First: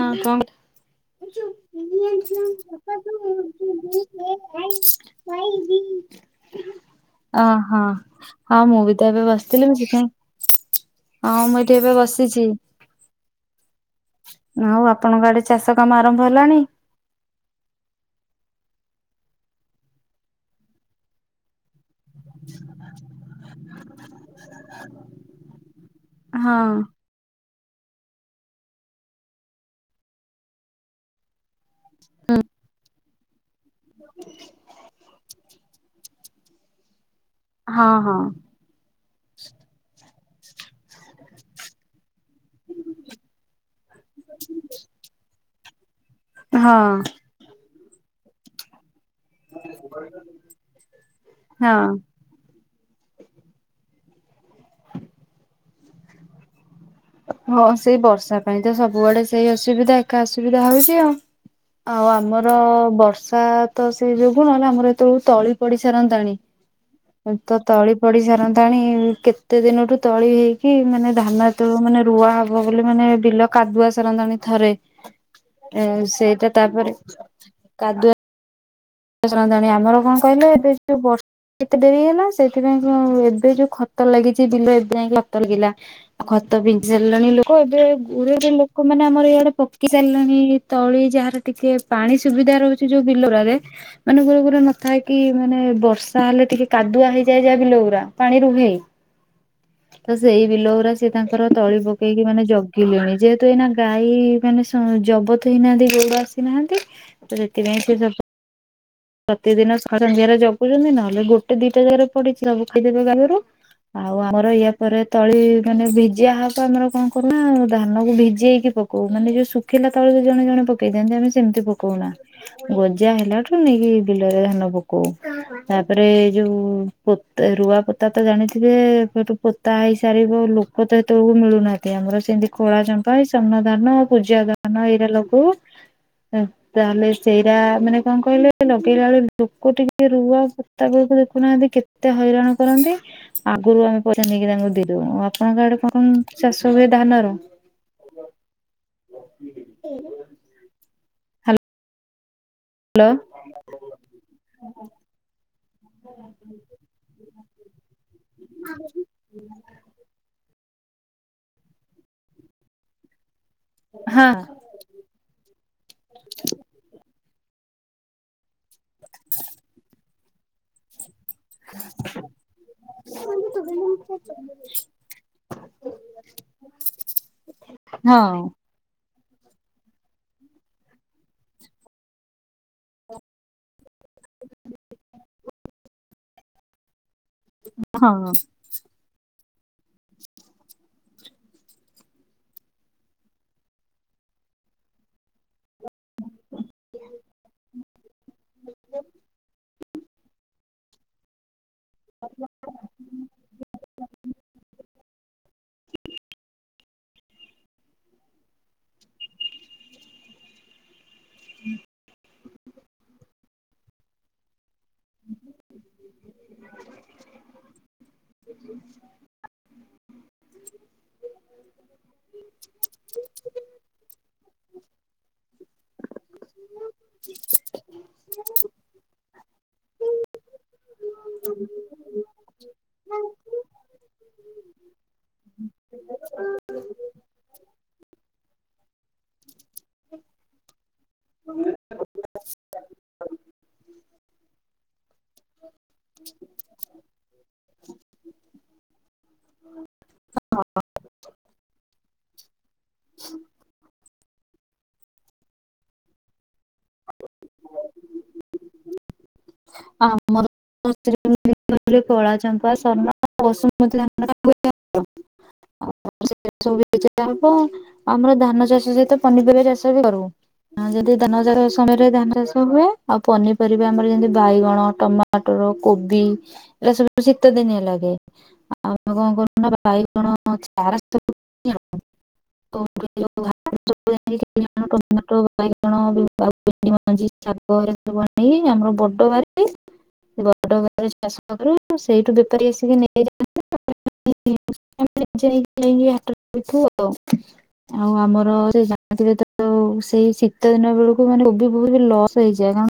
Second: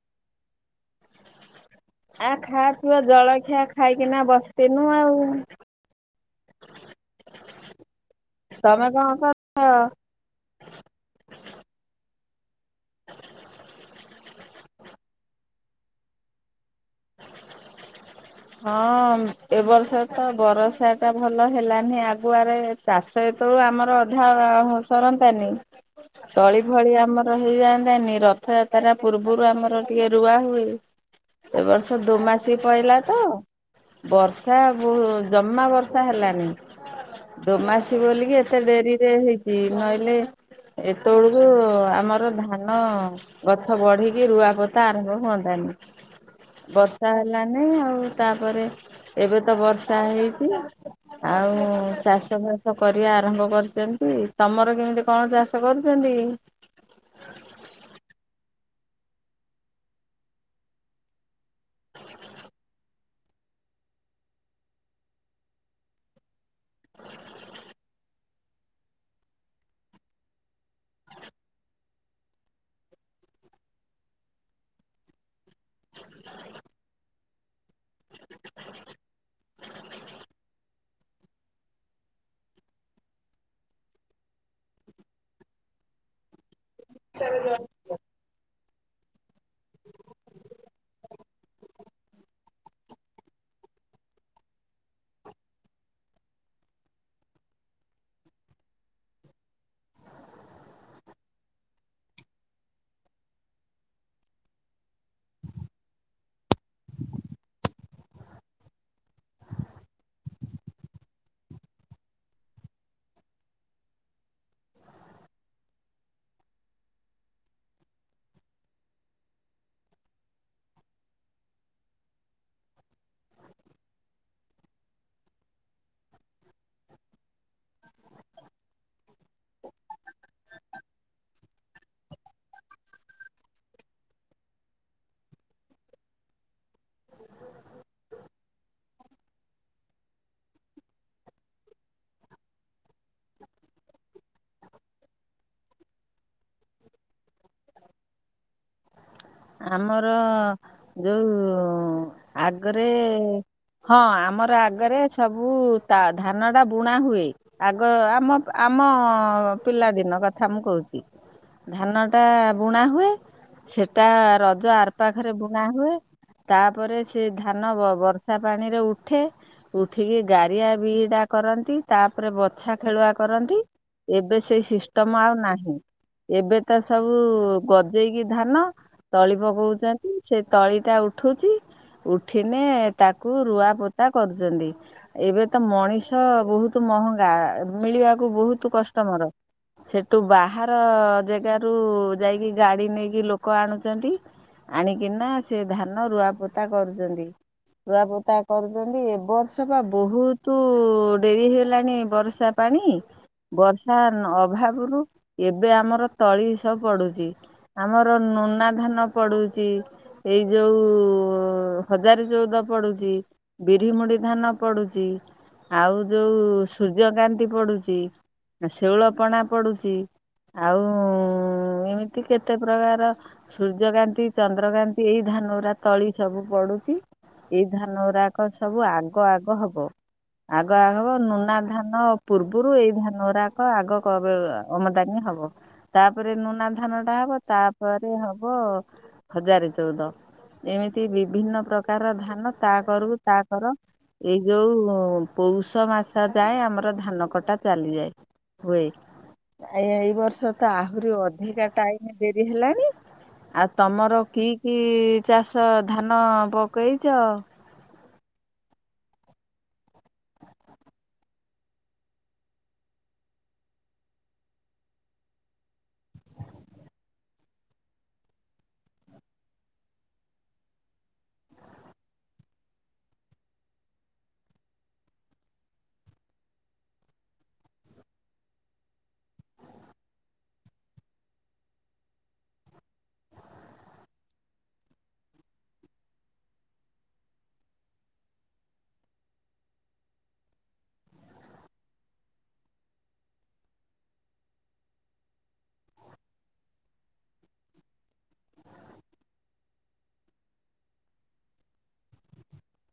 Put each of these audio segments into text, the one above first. ହଁ କ ଆ ଖାବା ପିଆ ଜଳଖିଆ ଖାଇକିନା ବସିନୁ ଆଉ। ଓ ହୋ। ହଁ ମୁଁ ତମେ ବି ତ କଣ ଏବେ କର? ବସିଥିଲି ମୁ ସେଥିାଇଁ ହଁ ମୁ କେବେ ବସିଛି। ଆଉ ଆପଣଙ୍କ ଆଡେ ଚାଷ କାମ ଆରମ୍ଭ ହେଲାଣି? ହଁ ଏବ ବର୍ଷ ତ ବର୍ଷା ଟା ଭଲ ହେଲାନି ଆ ଗୁଆରେ ଚାଷ ଯେତେବେୁ ଆମର ଅଧା ସରନ୍ନ୍ତାନି ତଳି ହଁ ଭଳି ଆମର ହେଇଯାଆନ୍ତନି ରଥଯାତ୍ରା ପୂର୍ବରୁ ଆମର ଟିକେ ରୁଆ ହୁଏ। ଏ ବର୍ଷ ଦୁମାସ ପହିଲା ତ ବର୍ଷା ବ ଜମା ବର୍ଷା ହେଲାନି ହଁ ଦୋମାସୀ ବୋଲିକି ଏତେ ଡେରି ରେ ହେଇଛି ନହିଲଲେ ଏତେବେଳକୁ ଆମ ଧାନ ଗଛ ବଢିକି ରୁଆପୋତା ଆରମ୍ଭ ହୁଅନ୍ତାନି। ହଁ ବର୍ଷା ହେଲାନି ଆଉ ତାପରେ ଏବେ ତ ବର୍ଷା ହେଇଛି ଆଉ ହଁ। ଚାଷ ବାସ କରିବା ଆରମ୍ଭ କରିଛନ୍ତି ତମର କେମିତି କଣ ଚାଷ କରୁଛନ୍ତି? ହଁ ସେଇ ବର୍ଷା ପାଇଁ ତ ସବୁଆଡେ ସେଇ ଅସୁବିଧା ଏକା ଅସୁବିଧା ହଉଛି ଆଉ। ଆଉ ଆମର ବର୍ଷା ତ ସେଇ ଯୋଗୁ ନହେଲେ, ଆମର ଏତେବେଳ ତଳି ପଡି ସାରନ୍ତାଣି। ତ ତଳି ପଡି ସାରନ୍ତାଣି, କେତେ ଦିନରୁୁ ତଳି ହେଇକି ମାନେ ଧାନ ତ ମାନେ ରୁଆ ହବ ବୋଲି, ମାନେ ବିଲ କାଦୁଆ ସାରନ୍ତାଣି ଥରେ ଆ ସେଇଟା ତାପରେ ସରନ୍ତାଣି ଆମର କଣ କହିଲେ, ଏବେ ଯୋଉ ବର୍ଷ କେତେ ଡେରି ହେଲା, ସେଥିପାଇଁ ଏବେ ଯୋଉ ଖତ ଲାଗିଛି ବିଲ ଏବେ ଯାଇ ଖତ ଲାଗିଲା ଆଉ ଭତ ପିନ୍ଧି ସାରିଲାଣି ଲୋକ ଏବେ ଗୁରେରେ ଲୋକମାନୋନେ ଆମର ଇଆଡେ ପକି ସାରିଲେଣି ତଳି ଯାହାର ଟିକେ ପାଣି ସୁବିଧା ରହୁଛି ଯୋଉ ବିଲୋରରେ ମାନେ ଗୋର ନଥାଏ କି ମାନେ ବର୍ଷା ହେଲେ ଟିକେ କାଦୁଆ ହେଇଯାଏ ଯାହା ବିଲ ଗା ପାଣି ରୁହେ। [inaudible] ତ ସେଇ ବିଲ ଗା ସି ତାଙ୍କର ତଳି ପକେଇକି ମାନେ ଜଗିଲେଣି, ଯେହେତୁ ଏଇନା ଗାଈ ମାନେ ଜବତ ହେଇନାହାନ୍ତି, ଗୋଉଡ଼ ଆସିନାହାନ୍ତି ତ, ସେଥିପାଇଁ ସେ [inaudible] ପ୍ରତିଦିନ ସନ୍ଧ୍ୟାରେ ଜଗୁଛନ୍ତି, ନହେଲେ ଗୋଟେ ଦିଟା ଜାଗାରେ ପଡିଛି, ସବୁ ଖାଇଦେବେ ଗାଲରୁ। ଆଉ ଆମର ୟା ପରେ ତଳି ମାନେ ଭିଜିଆ ହବ ଆମର କଣ କରୁନା ଧାନ କୁ ଭିଜେଇକି ପକଉ, ମାନେ ଯୋଉ ଶୁଖିଲା ତଳ ଜଣେ ଜଣେ ପକେଇଥାନ୍ତି ଆମେ ସେମିତି ପକଉନା ଗ ପୂଜା ହେଲାଠୁ ନେଇକି ବିଲରେ ଧାନ ପକଉ, ତାପରେ ଯୋଉ ପ ରୁଆ ପ ତା ତ ଜାଣିଥିବେ, ସେଠୁ ପୋତା ହେଇସାରିବ ଲୋକ ତ ସେତେବେଳକୁ ମିଳୁନାହାନ୍ତି ଆମର ସେମିତି ଖୋଳା ଜମ ପାଇଁ ସୁନା ଧାନ, ପୂଜା ଧାନ, ଏଇରା ଲଗଉ, ତା ତାହେଲେ ସେଇଟା ସେ କଣ କହିଲ, ଲଗେଇଲା ବେଳେ ଲୋକ ଟିକେ ରୁଆ ପୋତା ବେଳକୁ ଦେଖୁନାହାନ୍ତି, କେତେ ହଇରାଣ କରନ୍ତି। ଆଗରୁ ଆମେ ପଇସା ନେଇକି ତାଙ୍କୁ ଦେ ଉ ଆପଣଙ୍କ ଆଡେ କଣ ଚାଷ ହୁଏ ଧାନର ଆମର ଯୋଉ ଆଗରେ ହ୍ୟାଲୋ ହଁ ଆମର ଆଗରେ ସବୁ ତା ଧାନ ଟା ବୁଣା ହୁଏ ଆଗ ଆମ ଆମ ପିଲାଦିନ କଥା ମୁଁ କହୁଚି। ଧାନ ଟା ବୁଣା ହୁଏ ସେ ଟା ହଁ ରଜ ଆର ପାଖରେ ବୁଣା ହୁଏ ତାପରେ ସେ ଧାନ ବ-ବ-ବର୍ଷା ପାଣିରେ ଉଠେ, ଉଠିକି ଗାରିଆ ବିଡା କରନ୍ତି, ତାପରେ ବଛା ଖେଳୁଆ କରନ୍ତି, ଏବେ ସେଇ ସିଷ୍ଟମ ଆଉ ନାହିଁ। ଏବେ ତ ସବୁ ଗଜେଇକି ଧାନ ତଳି ପକଉଛନ୍ତି, ସେ ତଳିଟା ଉଠୁଛି ଉଠିନେ ତାକୁ ରୁଆ ପ ତା କରୁଛନ୍ତି, ଏବେ ତ ମଣିଷ ବହୁତ ମହ ଗା, ହଁ ମିଳିବାକୁ ହଁ ବହୁତ କଷ୍ଟ, ମୋର ସେଠୁ ବାହାର ଜାଗାରୁୁ ଯାଇକି ଗାଡି ନେଇକି ଲୋ ଲୋକ ଆଣୁଛନ୍ତି, ଆଣିକିନା ସେ ଧାନ ରୁଆପୋତା କରୁଛନ୍ତି, ରୁଆପ ତା, କରୁଛନ୍ତି, ଏବ ବର୍ଷ ବା ବହୁତ ଡେରି ହେ ହେଲାଣି ବର୍ଷା ପାଣି, ବର୍ଷା ନ ଅଭାବରୁ ଏବେ ଆମର ତଳି ସବୁ ପଡୁଛି, ଆମ ର ନୁନା ଧାନ ପଡୁଛି, ଏଇ ଯୋଉ ହଜାରେ ଚଉଦ ପଡୁଛି। ବିରି ମୁଡି ଧାନ ପଢୁଛି, ଆଉ ଯୋଉ ସୂର୍ଯ୍ୟକାନ୍ତି ପଡୁଛି। ଶେଉଳ ପଣା, ପଡୁଛି ଆଉ ଏମିତି କେତେ ପ୍ରକାର ସୂର୍ଯ୍ୟକାନ୍ତି ଚନ୍ଦ୍ରକାନ୍ତି, ଏଇ ଧାନ ଗୁରା ତଳି ସବୁ ପଡୁଚି। ଏଇ ଧାନ ଗୁଡାକ ସବୁ ଆଗ ଆଗ ହବ। ଆଗ ଆ ହବ ନୁନା ଧାନ ପୂର୍ବରୁ, ଏଇ ଧାନ ଗୁଡାକ ଆଗ କ ଆମଦାନୀ ହବ, ତାପରେ ନୁନା ଧାନ ଟା ହବ ତାପରେ ହବ ହଜାରେ ଚଉଦ। ଏମିତି ବିଭିନ୍ନ ପ୍ରକାରର ଧାନ ତା କରୁକୁ ତା କର ଏଇ ଯୋଉ ପୌଷ ମାସ ଯାଏ, ଆମର ଧାନ କଟା ଚାଲିଯାଏ। ହୁଏ ଏଇ ବର୍ଷ ତ ଆହୁରି ଅଧିକା ଟାଇ ହେଲାଣି ଆଉ ତମ ର କି କି ଚାଷ ଧାନ ପକେଇଚ? ଆ ଆମର [unintelligible] [unintelligible] କଳା ଚମ୍ପା ସୁ ବସୁମତି। [inaudible] ବ [unintelligible] ହବ ଆମର ଧାନ ଚାଷ ସହିତ ପନିପରିବା ଚାଷ ବି କରୁ। ହଁ ଯଦି ଧାନ ଚାଷ ସମୟରେ ଧାନ ଚାଷ ହୁଏ ଆଉ ପନିପରିବା ଆମର ଯେମି ବାଇଗଣ ଟମାଟର କୋବି ଏଇଟା ସବୁ ଶୀତ ଦିନିଆ ଲାଗେ। ଆଉ ଆମେ କଣ କରୁ ନା ବାଇଗଣା [inaudible] ଚାରା ସବୁ [unintelligible] ଟମାଟୋ ବାଇଗଣ [unintelligible] ମଞ୍ଜି ଶାଗୁ ଘରା ସବୁ ଆଣିକି ଆମର ବ ବ ବ ଚାଷ ସେଇଠୁ ବେପାରୀ ଆସିକି ନେଇଯାଆନ୍ତି କି ଆଉ [unintelligible] ଆଉ ଆମର ସେ ଜାଣିଥିବେ ତ ସେଇ ଶୀତ ଦିନ ବେଳକୁ ମାନେ ବି ବହୁତ ଲସ୍ ହେଇଯଏ କାରଣ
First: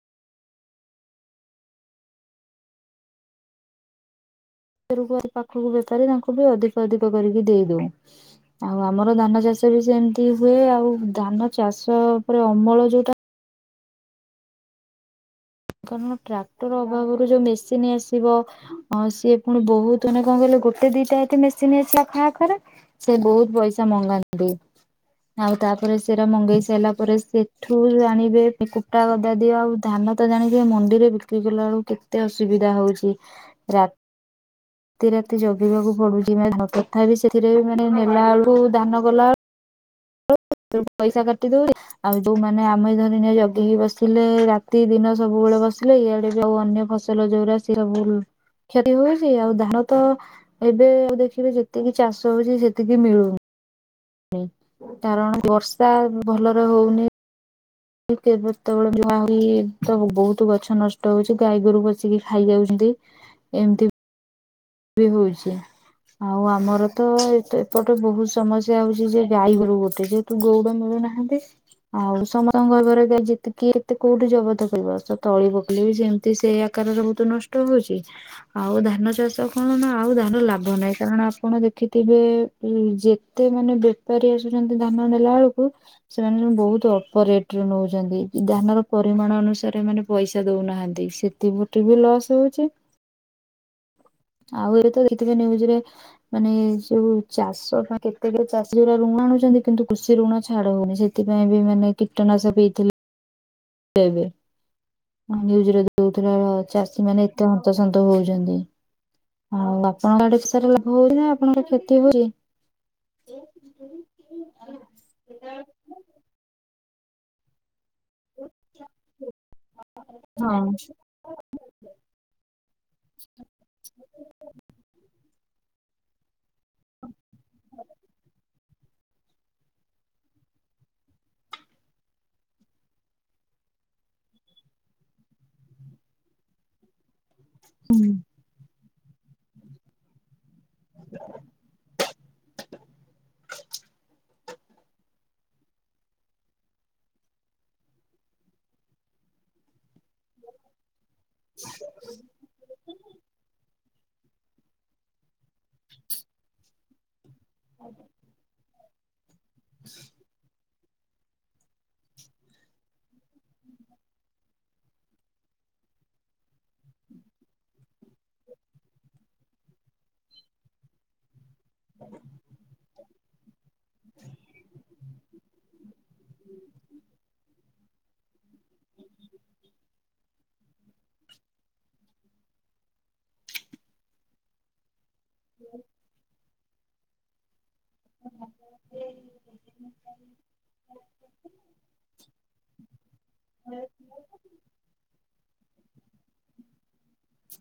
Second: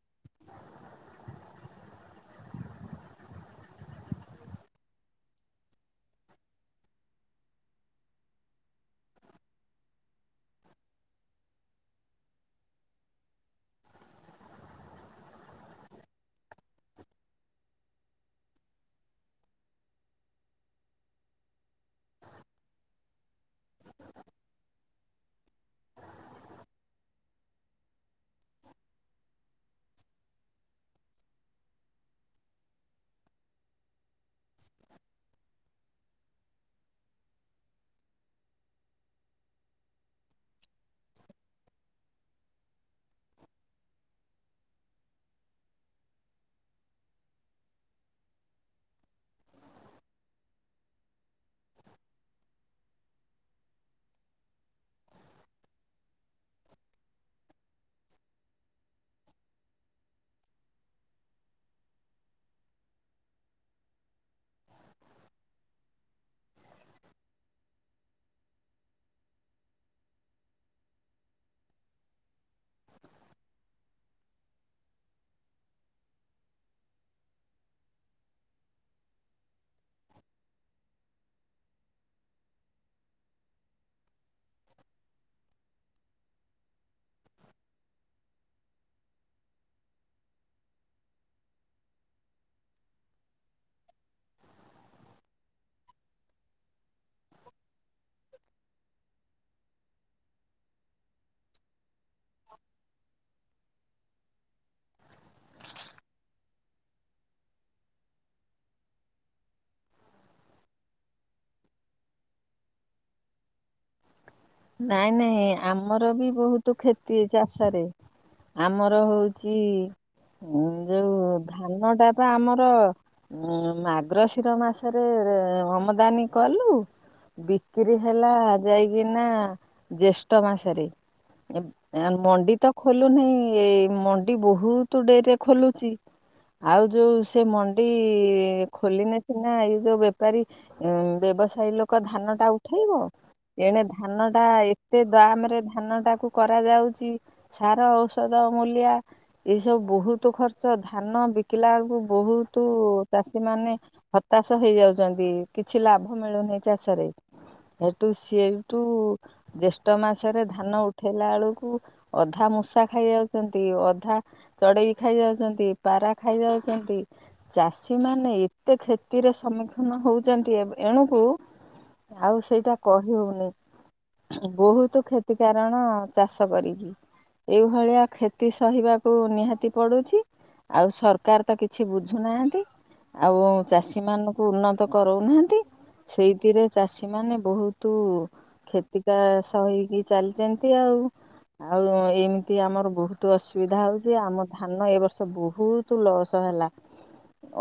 ପାଖକୁ ବେପାରୀ ତାଙ୍କୁ ବି ଅଧିକ ଅଧିକ କରିକି ଦେଇ ଦଉ ଆଉ ଆମର ଧାନ ଚାଷ ବି ସେମିତି ହୁଏ, ଆଉ ଧାନ ଚାଷ ପରେରେ ଅମଳ ଯୋଉଟା କାରଣ ଟ୍ରାକ୍ଟର ଅଭାବରୁ ଯୋଉ ମେସିନ୍ ଆସିବ ସିଏ ପୁଣି ବହୁତ ମାନେ କଣ କହିଲ? ଗୋଟେ ଦିଟା ଏ ମେସିନ୍ ହେ ଖା ଖରା ସେ ବହୁତ ପଇସା ମଗାନ୍ତି ଆଉ ତାପରେ ସେଟା ମଗେଇ ସାରିଲା, ପରେ ସେଠୁ ଜାଣିବେ କୁଟା ଗଦା ଦିଅ ଆଉ ଧାନ ତ ଜାଣିଛ ମଣ୍ଡିରେ ବିକ୍ରି କଲା ବେଳକୁ କେତେ ଅସୁବିଧା ହଉଛି ରା ରାତି ରାତି ଜଗିବାକୁ ପଡୁଛି ମାନେ ତଥା ବିି ସେଥିରେ ମାନେ ନେଲା ବେଳକୁ ଦାନ କଲାବେଳକୁ ପଇସା କରତି ତ ଆଉ ଯୋଉମାନେ ଆମେ ଧରି ନି ଜଗିକି ବସିଲେ ରାତି ଦିନ ସବୁବେଳେ ବସିଲେ ଇଆଡେ ବି ଆଉ ଅନ୍ୟ ଫସଲ ଯୋଉର ସେ ସବୁୁ କ୍ଷତି ହଉଛି ଆଉ ଧାନ ତ ଏବେ ଆ ଦେଖିବେ ଯେତିକି ଚାଷ ହଉଛି ସେତିକି ମିଳୁନି କାରଣ ବର୍ଷା ଭଲରେ ହଉନି। ଯେତେବେଳେ ଯହା ହୁ ତ ବହୁତ ଗଛ ନଷ୍ଟ ହଉଛି ଗାଈ ଗୋରୁ ବସିକି ଖାଇଯାଉଛି। ଏମିତି ବି ହଉଛି। ଆଉ ଆମର ତ ଏ ଏପଟେ ବହୁତ ସମସ୍ୟା ହଉଛି ଯେ ଗାଈଗୋରୁ ଗୋଟେ ଯେହେତୁ ଗୋଡ ମେଳ ନାହାନ୍ତି! ଆଉ ସମସ୍ତଙ୍କର ଘରେକି ଏତେ କୋଉଠି ଜବତ କରିବ ସେ ତଳି ପକଲେ ବି ସେମିତି ସେ କାର ବହୁତ ନଷ୍ଟ ହଉଛି ଆଉ ଧାନ ଚାଷ କଣ ନା ଆଉ ଧାନ ଲାଭ ନାହିଁ, କାରଣ ଆପଣ ଦେଖିଥିବେ ଯେତେ ମାନେ ବେପାରୀ ଆସ ଧାନ ନଲା ବେଳକୁ ସେମାନେ ବହୁତ ଅଳ୍ପ ରେଟରେ ନେଉଛନ୍ତି, ଧାନର ପରିମାଣ ଅନୁ ଅନସାରେ ମାନେ ପଇସା ଦଉନାହାନ୍ତି, ସେଥିପଟେ ବି ଲସ୍ ହଉଛି ଆଉ ଏବେ ତ ଦେିବଜରେ ମାନେ ଯୋଉ ଚାଷ କେତେ ଚାଷୀ ଯା ଋଣ ଣୁ କିନ୍ତୁ କୃଷି ଋଣ ଛାଡ ହଉନି ସେଥିପାଇଁ, ବି ମାନେ କୀଟନାଶ ହେଇଥିଲେ ଦେବେ ଜରେ ଦଉଥିଲା ଚାଷୀ ମାନେ ଏତେ ହନ୍ତସନ୍ତ ହଉଛନ୍ତି। ଆଉ ଆପଣଙ୍କ ଆଡେ ପସାର ଲାଭ ହଉଛି ନା ଆପଣଙ୍କର କ୍ଷତି ହଉଛି। ନାଇଁ ନାଇଁ ଆମର ବି ବହୁତ କ୍ଷତି ଚାଷ ରେ ଆମର ହଉଛି। ହଁ ଯୋଉ ଧାନ ଟା ବା ଆମର ଉ ମାଗ୍ରଶିର ମାସରେ ସେ ଆମଦାନୀ କଲୁ ବିକି ହେଲା ଯାଇକିନା ଜ୍ୟେଷ୍ଠ ମାସରେ ମଣ୍ଡି ତ ଖୋଲୁ ନାହିଁ ଏଇ ମଣ୍ଡି ବହୁତ ଡେରିରେ ଖୋଲୁଛି ଆଉ ଯୋଉ ସେ ମଣ୍ଡି ହଁ। ଖୋଲିନେ ସିନା ଏଇ ଯୋଉ ବେପାରୀ ବ୍ୟବସାୟୀ ଲୋକ ଧାନ ଟା ଉଠାଇବ ଏଣେ ଧାନ ତା ଏତେ ଦାମ ରେ ଧାନ ଟାକୁ କରାଯାଉଛି ସାର ଔଷଧ ମୂଲ୍ୟା ଏଇସବୁ ବହୁତ ଖର୍ଚ୍ଚ ଧାନ ବିକିଲା ବେଳକୁ ବହୁତ ଚାଷୀ ମାନେ ହତାଶ ହେଇଯାଉଛନ୍ତି କିଛି ଲାଭ ମିଳୁନିଁ ଚାଷରେ। ସେଠୁ ସେଠୁ ଜେଷ୍ଠ ମାସରେ ଧାନ ଉ ଉଠେଇଲା ବେଳକୁ ଅଧା ମୂଷା ଖାଇଯାଉଛନ୍ତି ଅଧା ଚଢେଇ ଖାଇଯାଉଛନ୍ତି। ପା ପାରା ଖାଇଯାଉଛନ୍ତି ଚାଷୀ ମାନେ ଏତେ କ୍ଷତିର ସମ୍ମୁଖୀନ ହଉଛନ୍ତି ଏଣୁକୁ ଆଉ ସେଇଟା କହି ହଉନି। ବହୁତ କ୍ଷତି କାରଣ ଚାଷ କରିକି ଏଇଭଳିଆ କ୍ଷତି ସହିବାକୁ ନିହାତି ପଡୁଛି ଆଉ ସରକାର ତ କିଛି ବୁଝୁନାହାନ୍ତି। ଆଉ ଚାଷୀ ମାନଙ୍କୁ ଉନ୍ନତ କରାଉନାହାନ୍ତି ସେଇଥିରେ ଚାଷୀ ମାନେ ବହୁତ ଟକା ସହିକି ଚାଲିଛନ୍ତି ଆଉ ଆଉ ଏମିତି ଆମର ବହୁତ ଅସୁବିଧା ହଉଛି ଆମ ଧାନ ଏ ବର୍ଷ ବହୁତ ଲସ୍। ହେଲା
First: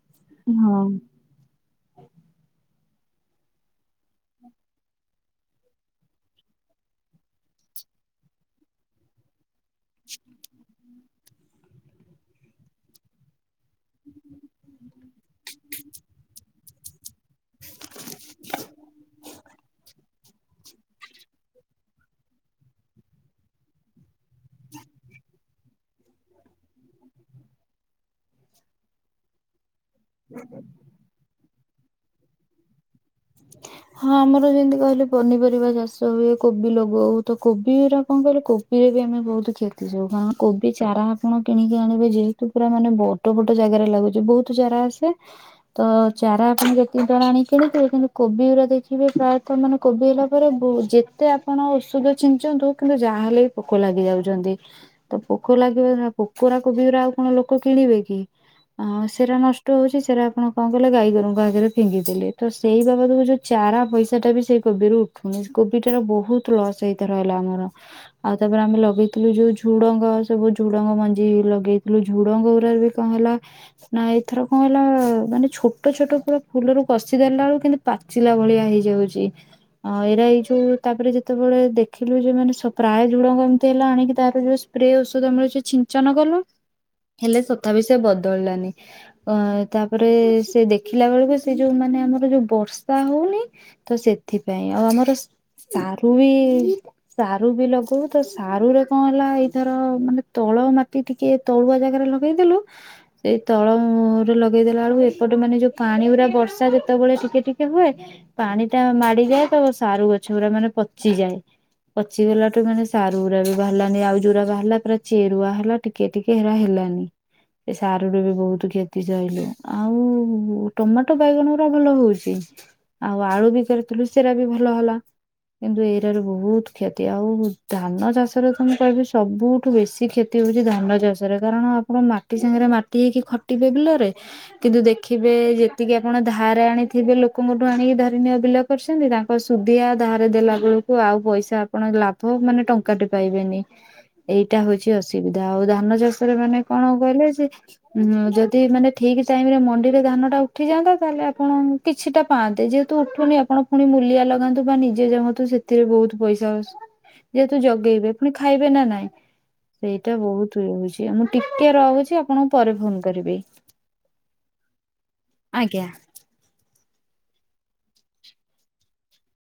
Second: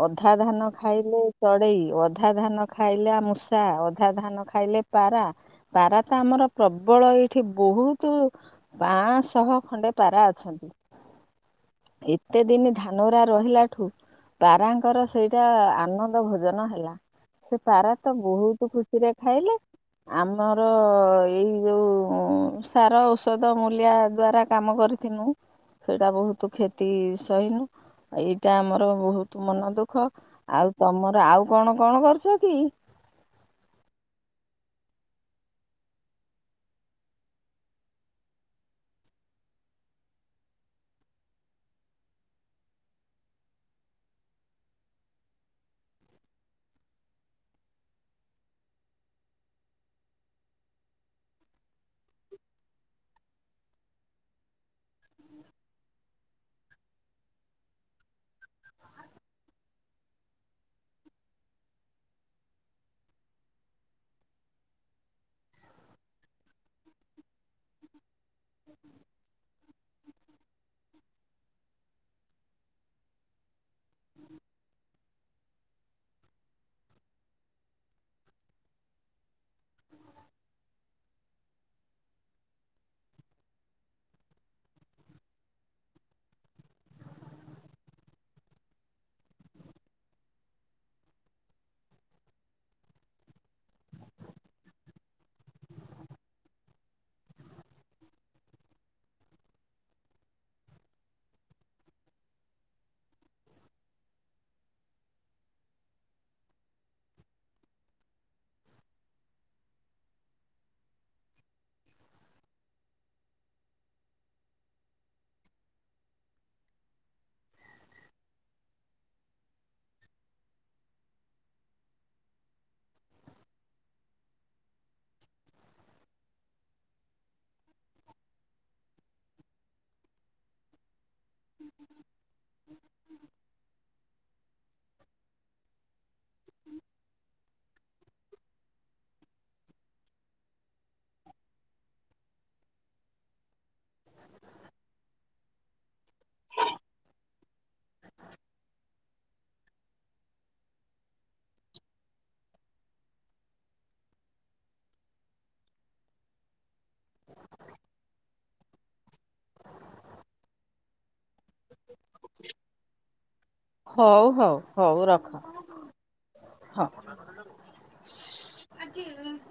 ଅଧା ଧାନ ଖାଇଲେ ଚଢେଇ ଅଧା ଧାନ ଖାଇଲା ମୂଷା ଅଧା ଧାନ ଖାଇଲେ ପାରା ପାରା ଆମର ପ୍ରବଳ ଏଇଠି ବହୁତ ପାଆଁଶହ ଖଣ୍ଡେ ପାରା ଅଛନ୍ତି। ଏତେ ଦିନ ଧାନରା ରହିଲା ଠୁ ପାରାଙ୍କର ସେଇଟା ଆନନ୍ଦ ଭୋଜନ ହେଲା। ସେ ପାରା ତ ବହୁତ ଖୁସିରେ ଖାଇଲେ ଆମର ଏଇ ଯୋଉ ସାର ଔଷଧ ମୂଲିୟା ଦ୍ଵାରା କାମ କରିଥିଲିନୁ। ସେଇଟା ବହୁତ କ୍ଷତି ସଇନୁ ଏଇଟା ଆମର ବହୁତ ମନ ଦୁଃ ଖ ଆଉ ତମର ଆଉ କଣ କଣ କରୁଛ କି? ହଁ ଆମର ଯେମିତି କହିଲେ ପନିପରିବା ଚାଷ ହୁଏ କୋବି ଲଗଉ ତ କୋବି ର କଣ କହିଲେ କୋବିରେ ଆମେ ବହୁତ କ୍ଷତି ସୁ କାରଣ କୋବି ଚାରା ଆପଣ କିଣିକି ଆଣିବେ ଯେହେତୁ ପୁରା ମାନେ ବଡ ବଡ ଜାଗାରେ ବହୁତ ଚାରା ଆସେ ତ ଚାରା ଆପଣ ଯେତିକିର ଆଣ କୋବି ଗୁରା ଦେଖିବେ ପ୍ରାୟତଃ ମାନେ କୋବି ହେଲା ପରେ ଯେତେ ଆପଣ ଔଷଧ ଛିଞ୍ଚନ୍ତୁ କିନ୍ତୁ ଯା ତାହେଲେ ପୋକ ଲାଗି ଯାଉଛନ୍ତି ତ ପୋକ ଲାଗିବ ପୋକରା଼ କୋବିରା ଆଉ କଣ ଲୋକ କିଣିବେ କି? ଅ ସେଟା ନଷ୍ଟ ହଉଛି ସେଟା ଆପଣ କଣ କଲେ ଗାଈ ଗୋରୁଙ୍କ ଆଗରେ ଫିଙ୍ଗିଦେଲେ ତ ସେଇ ବାଦକୁ ଯୋଉ ଚାରା ପଇସା ଟା ବି ସେଇ କୋବି ର ଉଠୁନି କୋବି ଟ ର ବହୁତ ଲସ ହେଇ ରହିଲା ଆମର। ଆଉ ତାପରେ ଆମେ ଲଗେଇଥିଲୁ ଯୋଉ ଝୁଡଙ୍ଗ ସବୁ ଝୁଡଙ୍ଗ ମଞ୍ଜି ଲଗେଇଥିଲୁ ଝୁଡଙ୍ଗ ଗୁଡା ବି କଣ ହେଲା ନା ଏଥର କଣ ହେଲା ମାନେ ଛୋଟ ଛୋଟ ପୁରା ଫୁଲରୁ କଷି ଦେେଲା ବେକୁ କିନ୍ତୁ ପାଚିଲା ଭଳିଆ ହେଇଯାଉଛି ଆଉ ଏଇରା ଏଇ ଯୋଉ ତାପରେ ଯେତେବେଳେ ଦେଖିଲୁ ଯେ ମାନେ ସକା ପ୍ରାୟ ଝୁଣ କେମିତି ହେଲା ଆଣିକି ତାର ଯୋଉ ସ୍ପ୍ରେ ଔଷଧ ମିଳୁଛି ଛିଞ୍ଚନ କଲୁ। ହେଲେ ତଥାପି ସେ ବଦଳିଲାନି ଅ ତାପରେ ସେ ଦେଖିଲା ବେଳକୁ ସେ ଯୋଉମା ମାନେ ଆମର ଯୋଉ ବର୍ଷ ବର୍ଷା ହଉନି ତ ସେଥିପାଇଁ ଆଉ ଆମର ସାରୁ ବି ସାରୁ ବିଲ କ ତ ସାରୁ ରେ କଣ ହେଲା ଏଇଥର ମାନେ ତଳ ମାଟି ଟିକେ ତଳୁଆ ଜାଗାରେ ଲଗେଇଦେଲୁ ସେଇ ତଳରେ ଲଗେଇଦେଲା ବେଳକୁ ଏପଟେ ମାନେ ଯୋଉ ପାଣି ପୁରା ବର୍ଷା ଯେତେବେଳେ ଟିକେ ଟିକେ ହୁଏ ପାଣି ଟା ମାଡିଯାଏ ତ ସାରୁ ଗଛ ପୁରା ମାନେ ପଚିଯାଏ। ପଚିଗଲାଠୁ ମାନେ ସାର ଉୁରା ବି ବାହାରିଲାନି ଆଉ ଯୋଉରା ବାହାରିଲା ପୁରା ଚେରୁଆ ହେଲା ଟିକେ ଟିକେ ହେରା ହେଲା। [unintelligible] ଏ ସାରୁରୁୁ ବି ବହୁତ କ୍ଷତି ସହିଲୁ ଆଉ ଟମାଟୋ ବାଇଗଣ ପୁରା ଭଲ ହଉଛି। ଆଉ ଆଳୁ ବି କରିଥିଲୁ ସେରା ବି ଭଲ ହେଲା। କିନ୍ତୁ ଏଇଟ ର ବହୁତ କ୍ଷତି ଆଉ ଧାନ ଚାଷରେ ତ ମୁଁ କହିବି ସବୁଠୁ ବେଶୀ କ୍ଷତି। ହୋଉଛି ଧାନ ଚାଷ। କାରଣ ଆପଣ ମାଟି ସାଙ୍ଗରେ ମାଟି ହେଇକି ଖଟିବେ ବିଲରେ କିନ୍ତୁ ଦେଖିବେ ଯେତିକି ଆପଣ ଧାରେ ଆଣିଥିବେ ଲୋ ଲୋକଙ୍କଠୁ ଆଣିକି ଧରିନିଅ ବିଲ କରିଛନ୍ତି ତାଙ୍କ ସୁଧିଆ ଧାର ଦେଲା ବେଳକୁ ଆଉ ପଇସା ଆପଣ ଲାଭ ମାନେ ଟଙ୍କା ଟେ ପାଇବେନି ଏଇଟା ହଉଛି ଅସୁବିଧା। ଆଉ ଧାନ ଚାଷରେ ମାନେ କଣ କହିଲେ ଯେ ଉଁ ଯଦି ମାନେ ଠିକ ଟାଇମ ରେ ମଣ୍ଡିରେ ଧାନଟା ଉଠି ଯାଆନ୍ତା ତାହେଲେ ଆପଣ କିଛିଟା ପାଆନ୍ତେ ଯେହେତୁ ଉଠୁନି ଆପଣ ଫୁଣି ମୂଲିଆ ଲଗାନ୍ତୁ ବା ନିଜେ ଜଗନ୍ତୁ ସେଥିରେ ବହୁତ ପଇସା ଯେହେତୁ ଜଗେଇବେ ପୁଣି ଖାଇବେ ନା ନାଇଁ। ସେଇଟା ବହୁତ ଇଏ ହଉଛିଉ ମୁଁ ଟିକେ ରହୁଛି ଆପଣଙ୍କୁ ପରେ ଫୋନ କରିବି। ହଉ ହଉ ହଉ ରଖ ଆଜ୍ଞା। ହଁ। ଆଜି [inaudible]